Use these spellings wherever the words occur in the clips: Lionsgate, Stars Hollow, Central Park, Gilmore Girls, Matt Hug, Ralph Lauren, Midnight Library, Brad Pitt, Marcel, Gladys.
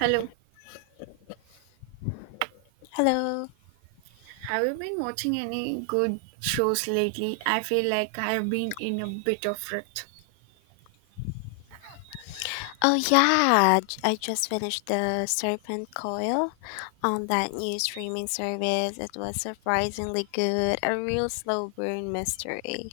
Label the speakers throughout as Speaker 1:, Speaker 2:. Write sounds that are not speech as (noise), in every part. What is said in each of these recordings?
Speaker 1: Hello.
Speaker 2: Hello.
Speaker 1: Have you been watching any good shows lately? I feel like I have been in a bit of rut.
Speaker 2: Oh yeah, I just finished the Serpent Coil on that new streaming service. It was surprisingly good, a real slow burn mystery.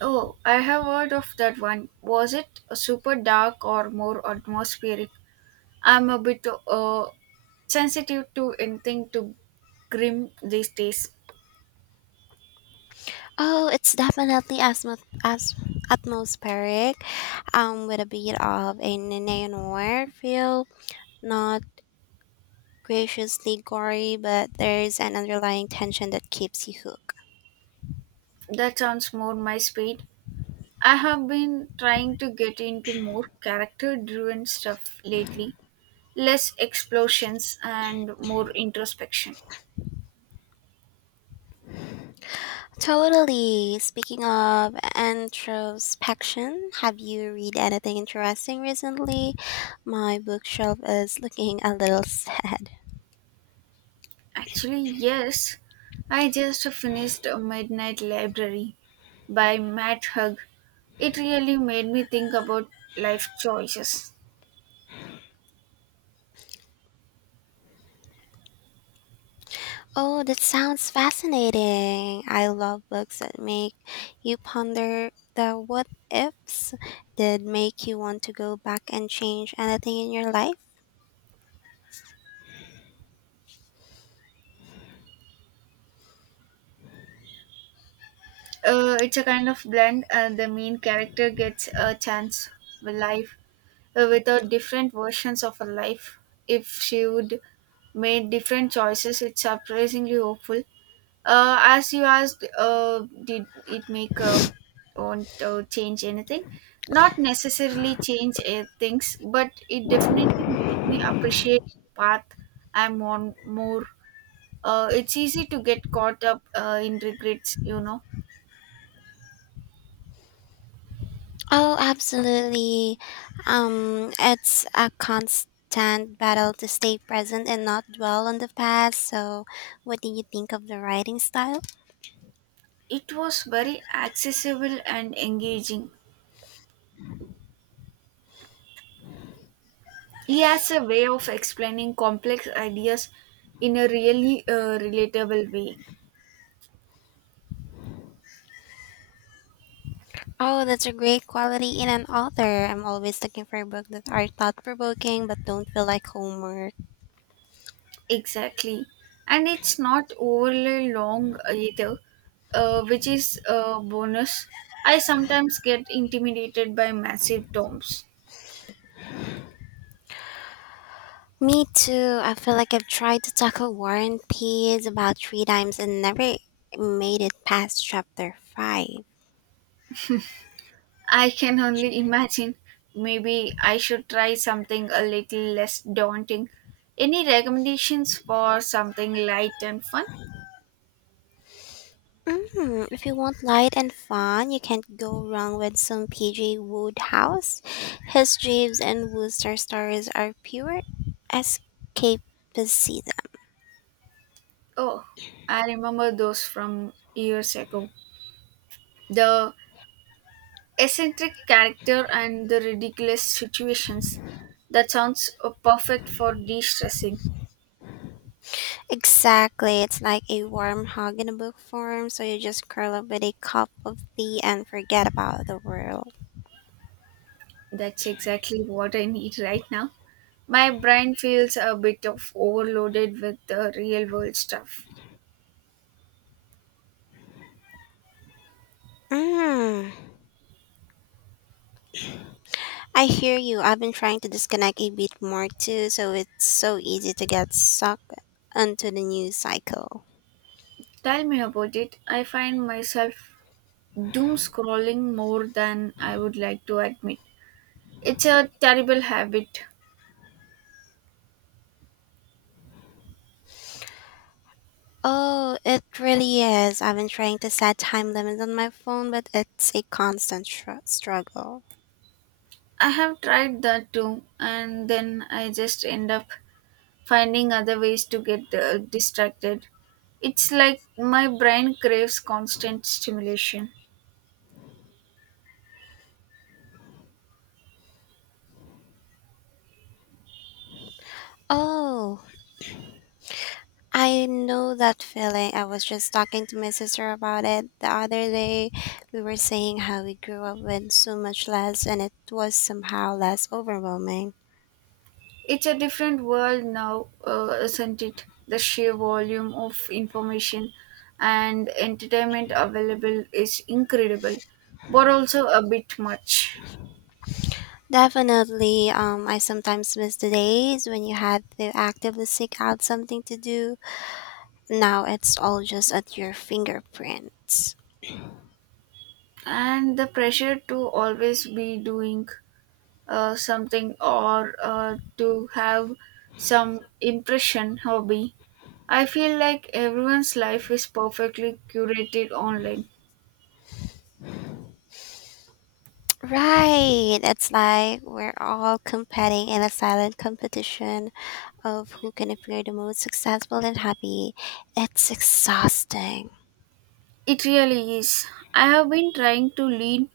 Speaker 1: Oh, I have heard of that one. Was it super dark or more atmospheric? I'm a bit sensitive to anything too grim these days.
Speaker 2: Oh, it's definitely as- atmospheric, with a bit of a neo-noir feel. Not graciously gory, but there's an underlying tension that keeps you hooked.
Speaker 1: That sounds more my speed. I have been trying to get into more character driven stuff lately, less explosions and more introspection.
Speaker 2: Totally. Speaking of introspection, have you read anything interesting recently? My bookshelf is looking a little (laughs) sad.
Speaker 1: Actually, yes. I just finished Midnight Library by Matt Hug. It really made me think about life choices.
Speaker 2: Oh, that sounds fascinating. I love books that make you ponder the what ifs, that make you want to go back and change anything in your life.
Speaker 1: It's a kind of blend, and the main character gets a chance with life without different versions of her life. If she would made different choices, it's surprisingly hopeful. As you asked, did it make on change anything? Not necessarily change things, but it definitely made me appreciate the path I'm on more. It's easy to get caught up in regrets, you know.
Speaker 2: Oh, absolutely. It's a constant battle to stay present and not dwell on the past. So, what do you think of the writing style?
Speaker 1: It was very accessible and engaging. He has a way of explaining complex ideas in a really relatable way.
Speaker 2: Oh, that's a great quality in an author. I'm always looking for books that are thought provoking but don't feel like homework.
Speaker 1: Exactly. And it's not overly long either, which is a bonus. I sometimes get intimidated by massive tomes.
Speaker 2: Me too. I feel like I've tried to tackle War and Peace about three times and never made it past chapter five.
Speaker 1: I can only (laughs) imagine. Maybe I should try something a little less daunting. Any recommendations for something light and fun?
Speaker 2: If you want light and fun, you can't go wrong with some PJ Woodhouse. His Jeeves and Wooster stories are pure escapism.
Speaker 1: Oh, I remember those from years ago. The eccentric character and the ridiculous situations. That sounds perfect for de stressing.
Speaker 2: Exactly, it's like a warm hug in a book form, so you just curl up with a cup of tea and forget about the world.
Speaker 1: That's exactly what I need right now. My brain feels a bit of overloaded with the real world stuff.
Speaker 2: Mm, I hear you. I've been trying to disconnect a bit more too, so it's so easy to get sucked into the news cycle.
Speaker 1: Tell me about it. I find myself doom scrolling more than I would like to admit. It's a terrible habit.
Speaker 2: Oh, it really is. I've been trying to set time limits on my phone, but it's a constant struggle.
Speaker 1: I have tried that too, and then I just end up finding other ways to get distracted. It's like my brain craves constant stimulation.
Speaker 2: Oh, I know that feeling. I was just talking to my sister about it the other day. We were saying how we grew up with so much less, and it was somehow less overwhelming.
Speaker 1: It's a different world now, isn't it? The sheer volume of information and entertainment available is incredible, but also a bit much.
Speaker 2: Definitely, I sometimes miss the days when you had to actively seek out something to do. Now it's all just at your fingerprints.
Speaker 1: And the pressure to always be doing something or to have some impression hobby. I feel like everyone's life is perfectly curated online.
Speaker 2: Right. It's like we're all competing in a silent competition of who can appear the most successful and happy. It's exhausting.
Speaker 1: It really is. I have been trying to lean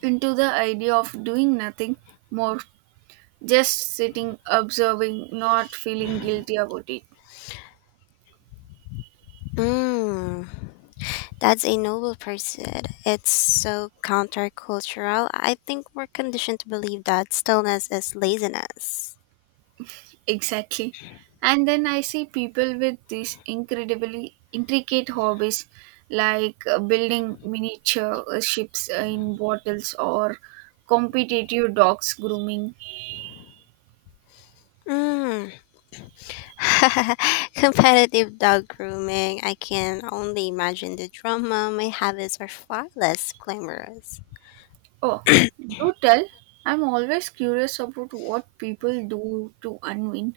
Speaker 1: into the idea of doing nothing more, just sitting, observing, not feeling guilty about it.
Speaker 2: Mm, that's a noble pursuit. It's so countercultural. I think we're conditioned to believe that stillness is laziness.
Speaker 1: Exactly. And then I see people with these incredibly intricate hobbies like building miniature ships in bottles or competitive dogs grooming.
Speaker 2: Mm. (laughs) Competitive dog grooming. I can only imagine the drama. My habits are far less glamorous.
Speaker 1: Oh, do tell. I'm always curious about what people do to unwind.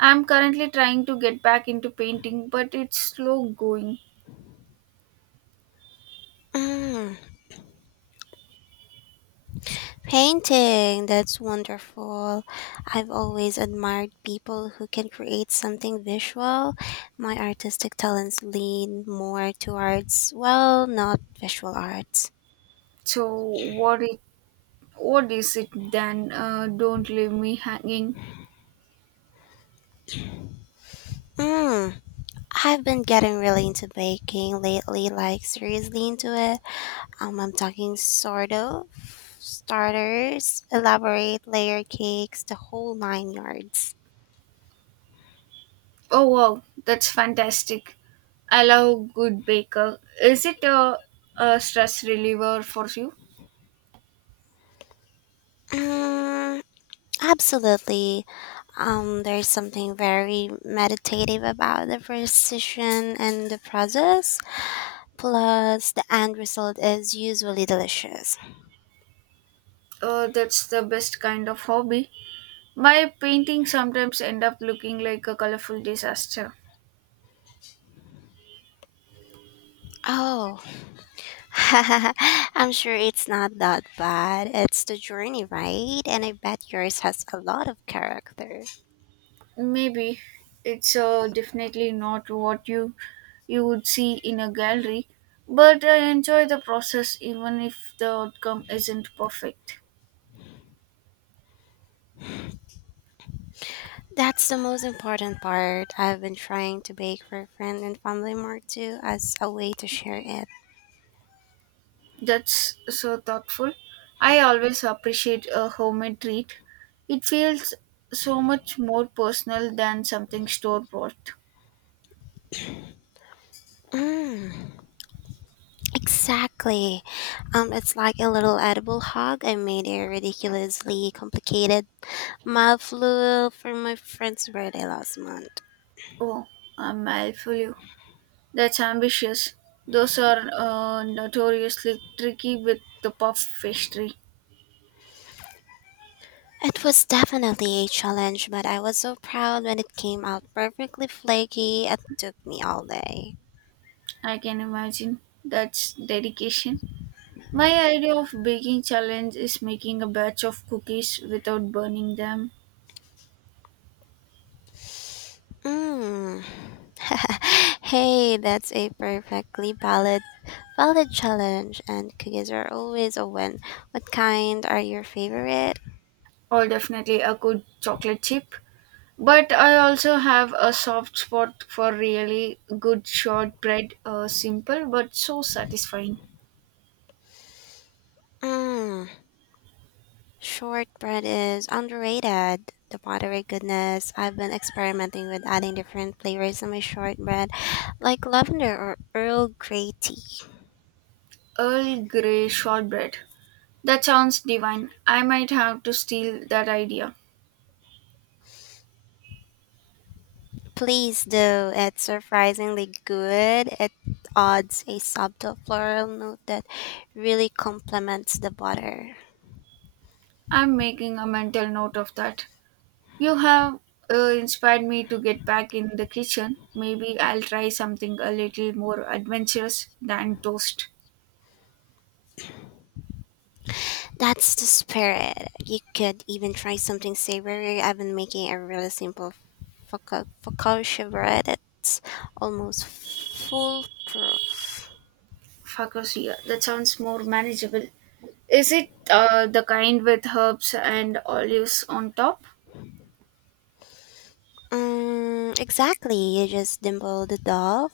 Speaker 1: I'm currently trying to get back into painting, but it's slow going.
Speaker 2: Mm. Painting, that's wonderful. I've always admired people who can create something visual. My artistic talents lean more towards, well, not visual arts.
Speaker 1: So what is it then? Don't leave me hanging.
Speaker 2: Mm, I've been getting really into baking lately, like seriously into it. I'm talking sort of starters, elaborate layer cakes, the whole nine yards.
Speaker 1: Oh wow, that's fantastic. I love good baker. Is it a stress reliever for you?
Speaker 2: Mm, absolutely. There's something very meditative about the precision and the process. Plus, the end result is usually delicious.
Speaker 1: That's the best kind of hobby. My paintings sometimes end up looking like a colorful disaster.
Speaker 2: Oh, (laughs) I'm sure it's not that bad. It's the journey, right? And I bet yours has a lot of character.
Speaker 1: Maybe it's definitely not what you would see in a gallery, but I enjoy the process even if the outcome isn't perfect.
Speaker 2: That's the most important part. I've been trying to bake for friends and family more too as a way to share it.
Speaker 1: That's so thoughtful. I always appreciate a homemade treat. It feels so much more personal than something store bought.
Speaker 2: Mm. Exactly. It's like a little edible hug. I made a ridiculously complicated mouthful for my friend's birthday last month.
Speaker 1: Oh, I'm mad for you. That's ambitious. Those are notoriously tricky with the puff pastry.
Speaker 2: It was definitely a challenge, but I was so proud when it came out perfectly flaky. It took me all day.
Speaker 1: I can imagine. That's dedication. My idea of baking challenge is making a batch of cookies without burning them,
Speaker 2: Mm. (laughs) Hey, that's a perfectly valid challenge and cookies are always a win. What kind are your favorite?
Speaker 1: or definitely a good chocolate chip. But I also have a soft spot for really good shortbread, simple but so satisfying.
Speaker 2: Mm. Shortbread is underrated. The buttery goodness. I've been experimenting with adding different flavors to my shortbread, like lavender or Earl Grey tea.
Speaker 1: Earl Grey shortbread. That sounds divine. I might have to steal that idea.
Speaker 2: Please do. It's surprisingly good. It adds a subtle floral note that really complements the butter.
Speaker 1: I'm making a mental note of that. You have inspired me to get back in the kitchen. Maybe I'll try something a little more adventurous than toast.
Speaker 2: That's the spirit. You could even try something savory. I've been making a really simple focaccia bread. It's almost foolproof.
Speaker 1: Focaccia. That sounds more manageable. Is it the kind with herbs and olives on top?
Speaker 2: Exactly. You just dimple the dough,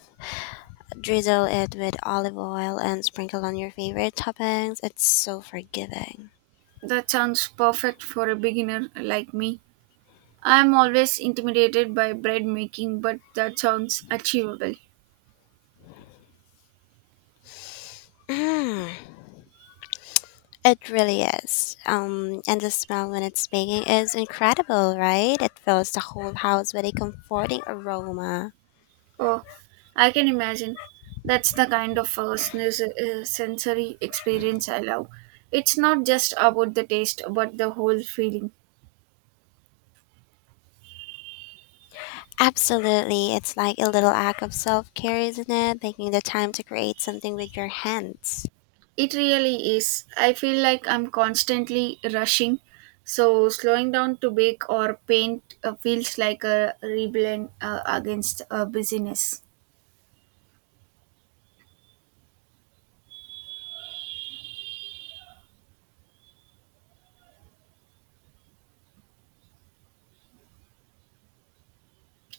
Speaker 2: drizzle it with olive oil, and sprinkle on your favorite toppings. It's so forgiving.
Speaker 1: That sounds perfect for a beginner like me. I'm always intimidated by bread making, but that sounds achievable.
Speaker 2: Mm, it really is. And the smell when it's baking is incredible, right? It fills the whole house with a comforting aroma.
Speaker 1: Oh, I can imagine. That's the kind of sensory experience I love. It's not just about the taste, but the whole feeling.
Speaker 2: Absolutely. It's like a little act of self care, isn't it? Taking the time to create something with your hands.
Speaker 1: It really is. I feel like I'm constantly rushing, so slowing down to bake or paint feels like a rebellion against busyness.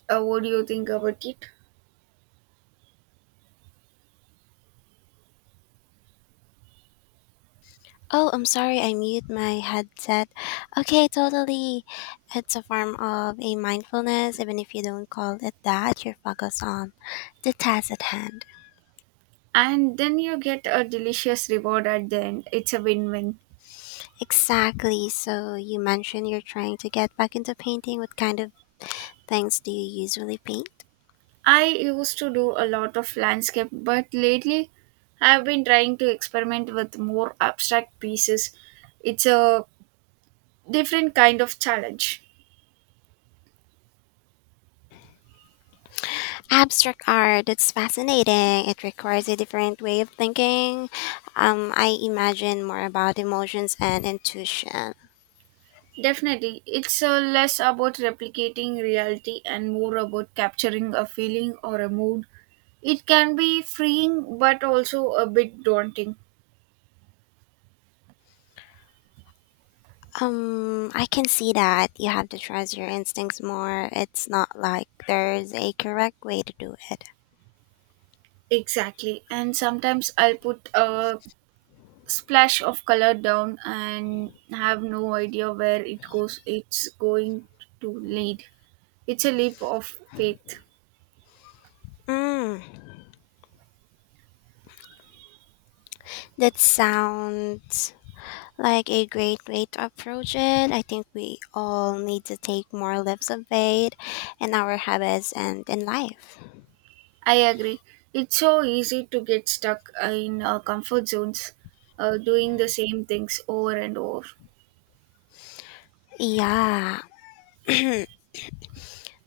Speaker 1: What do you think about it?
Speaker 2: Oh, I'm sorry, I mute my headset. Okay, totally. It's a form of a mindfulness, even if you don't call it that, you're focused on the task at hand.
Speaker 1: And then you get a delicious reward at the end. It's a win win.
Speaker 2: Exactly. So you mentioned you're trying to get back into painting. What kind of things do you usually paint?
Speaker 1: I used to do a lot of landscape, but lately I've been trying to experiment with more abstract pieces. It's a different kind of challenge.
Speaker 2: Abstract art, that's fascinating. It requires a different way of thinking. I imagine more about emotions and intuition.
Speaker 1: Definitely, it's less about replicating reality and more about capturing a feeling or a mood. It can be freeing but also a bit daunting.
Speaker 2: I can see that you have to trust your instincts more. It's not like there's a correct way to do it.
Speaker 1: Exactly, and sometimes I'll put a splash of color down and have no idea where it goes. It's going to lead. It's a leap of faith.
Speaker 2: Mm, that sounds like a great way to approach it. I think we all need to take more lifts of faith in our habits and in life.
Speaker 1: I agree. It's so easy to get stuck in comfort zones, doing the same things over and over.
Speaker 2: Yeah. (clears throat) And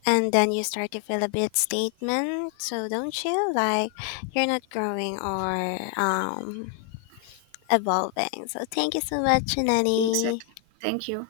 Speaker 2: then you start to feel a bit statement, so don't you? Like you're not growing or evolving. So thank you so much, Nanny.
Speaker 1: Exactly. Thank you.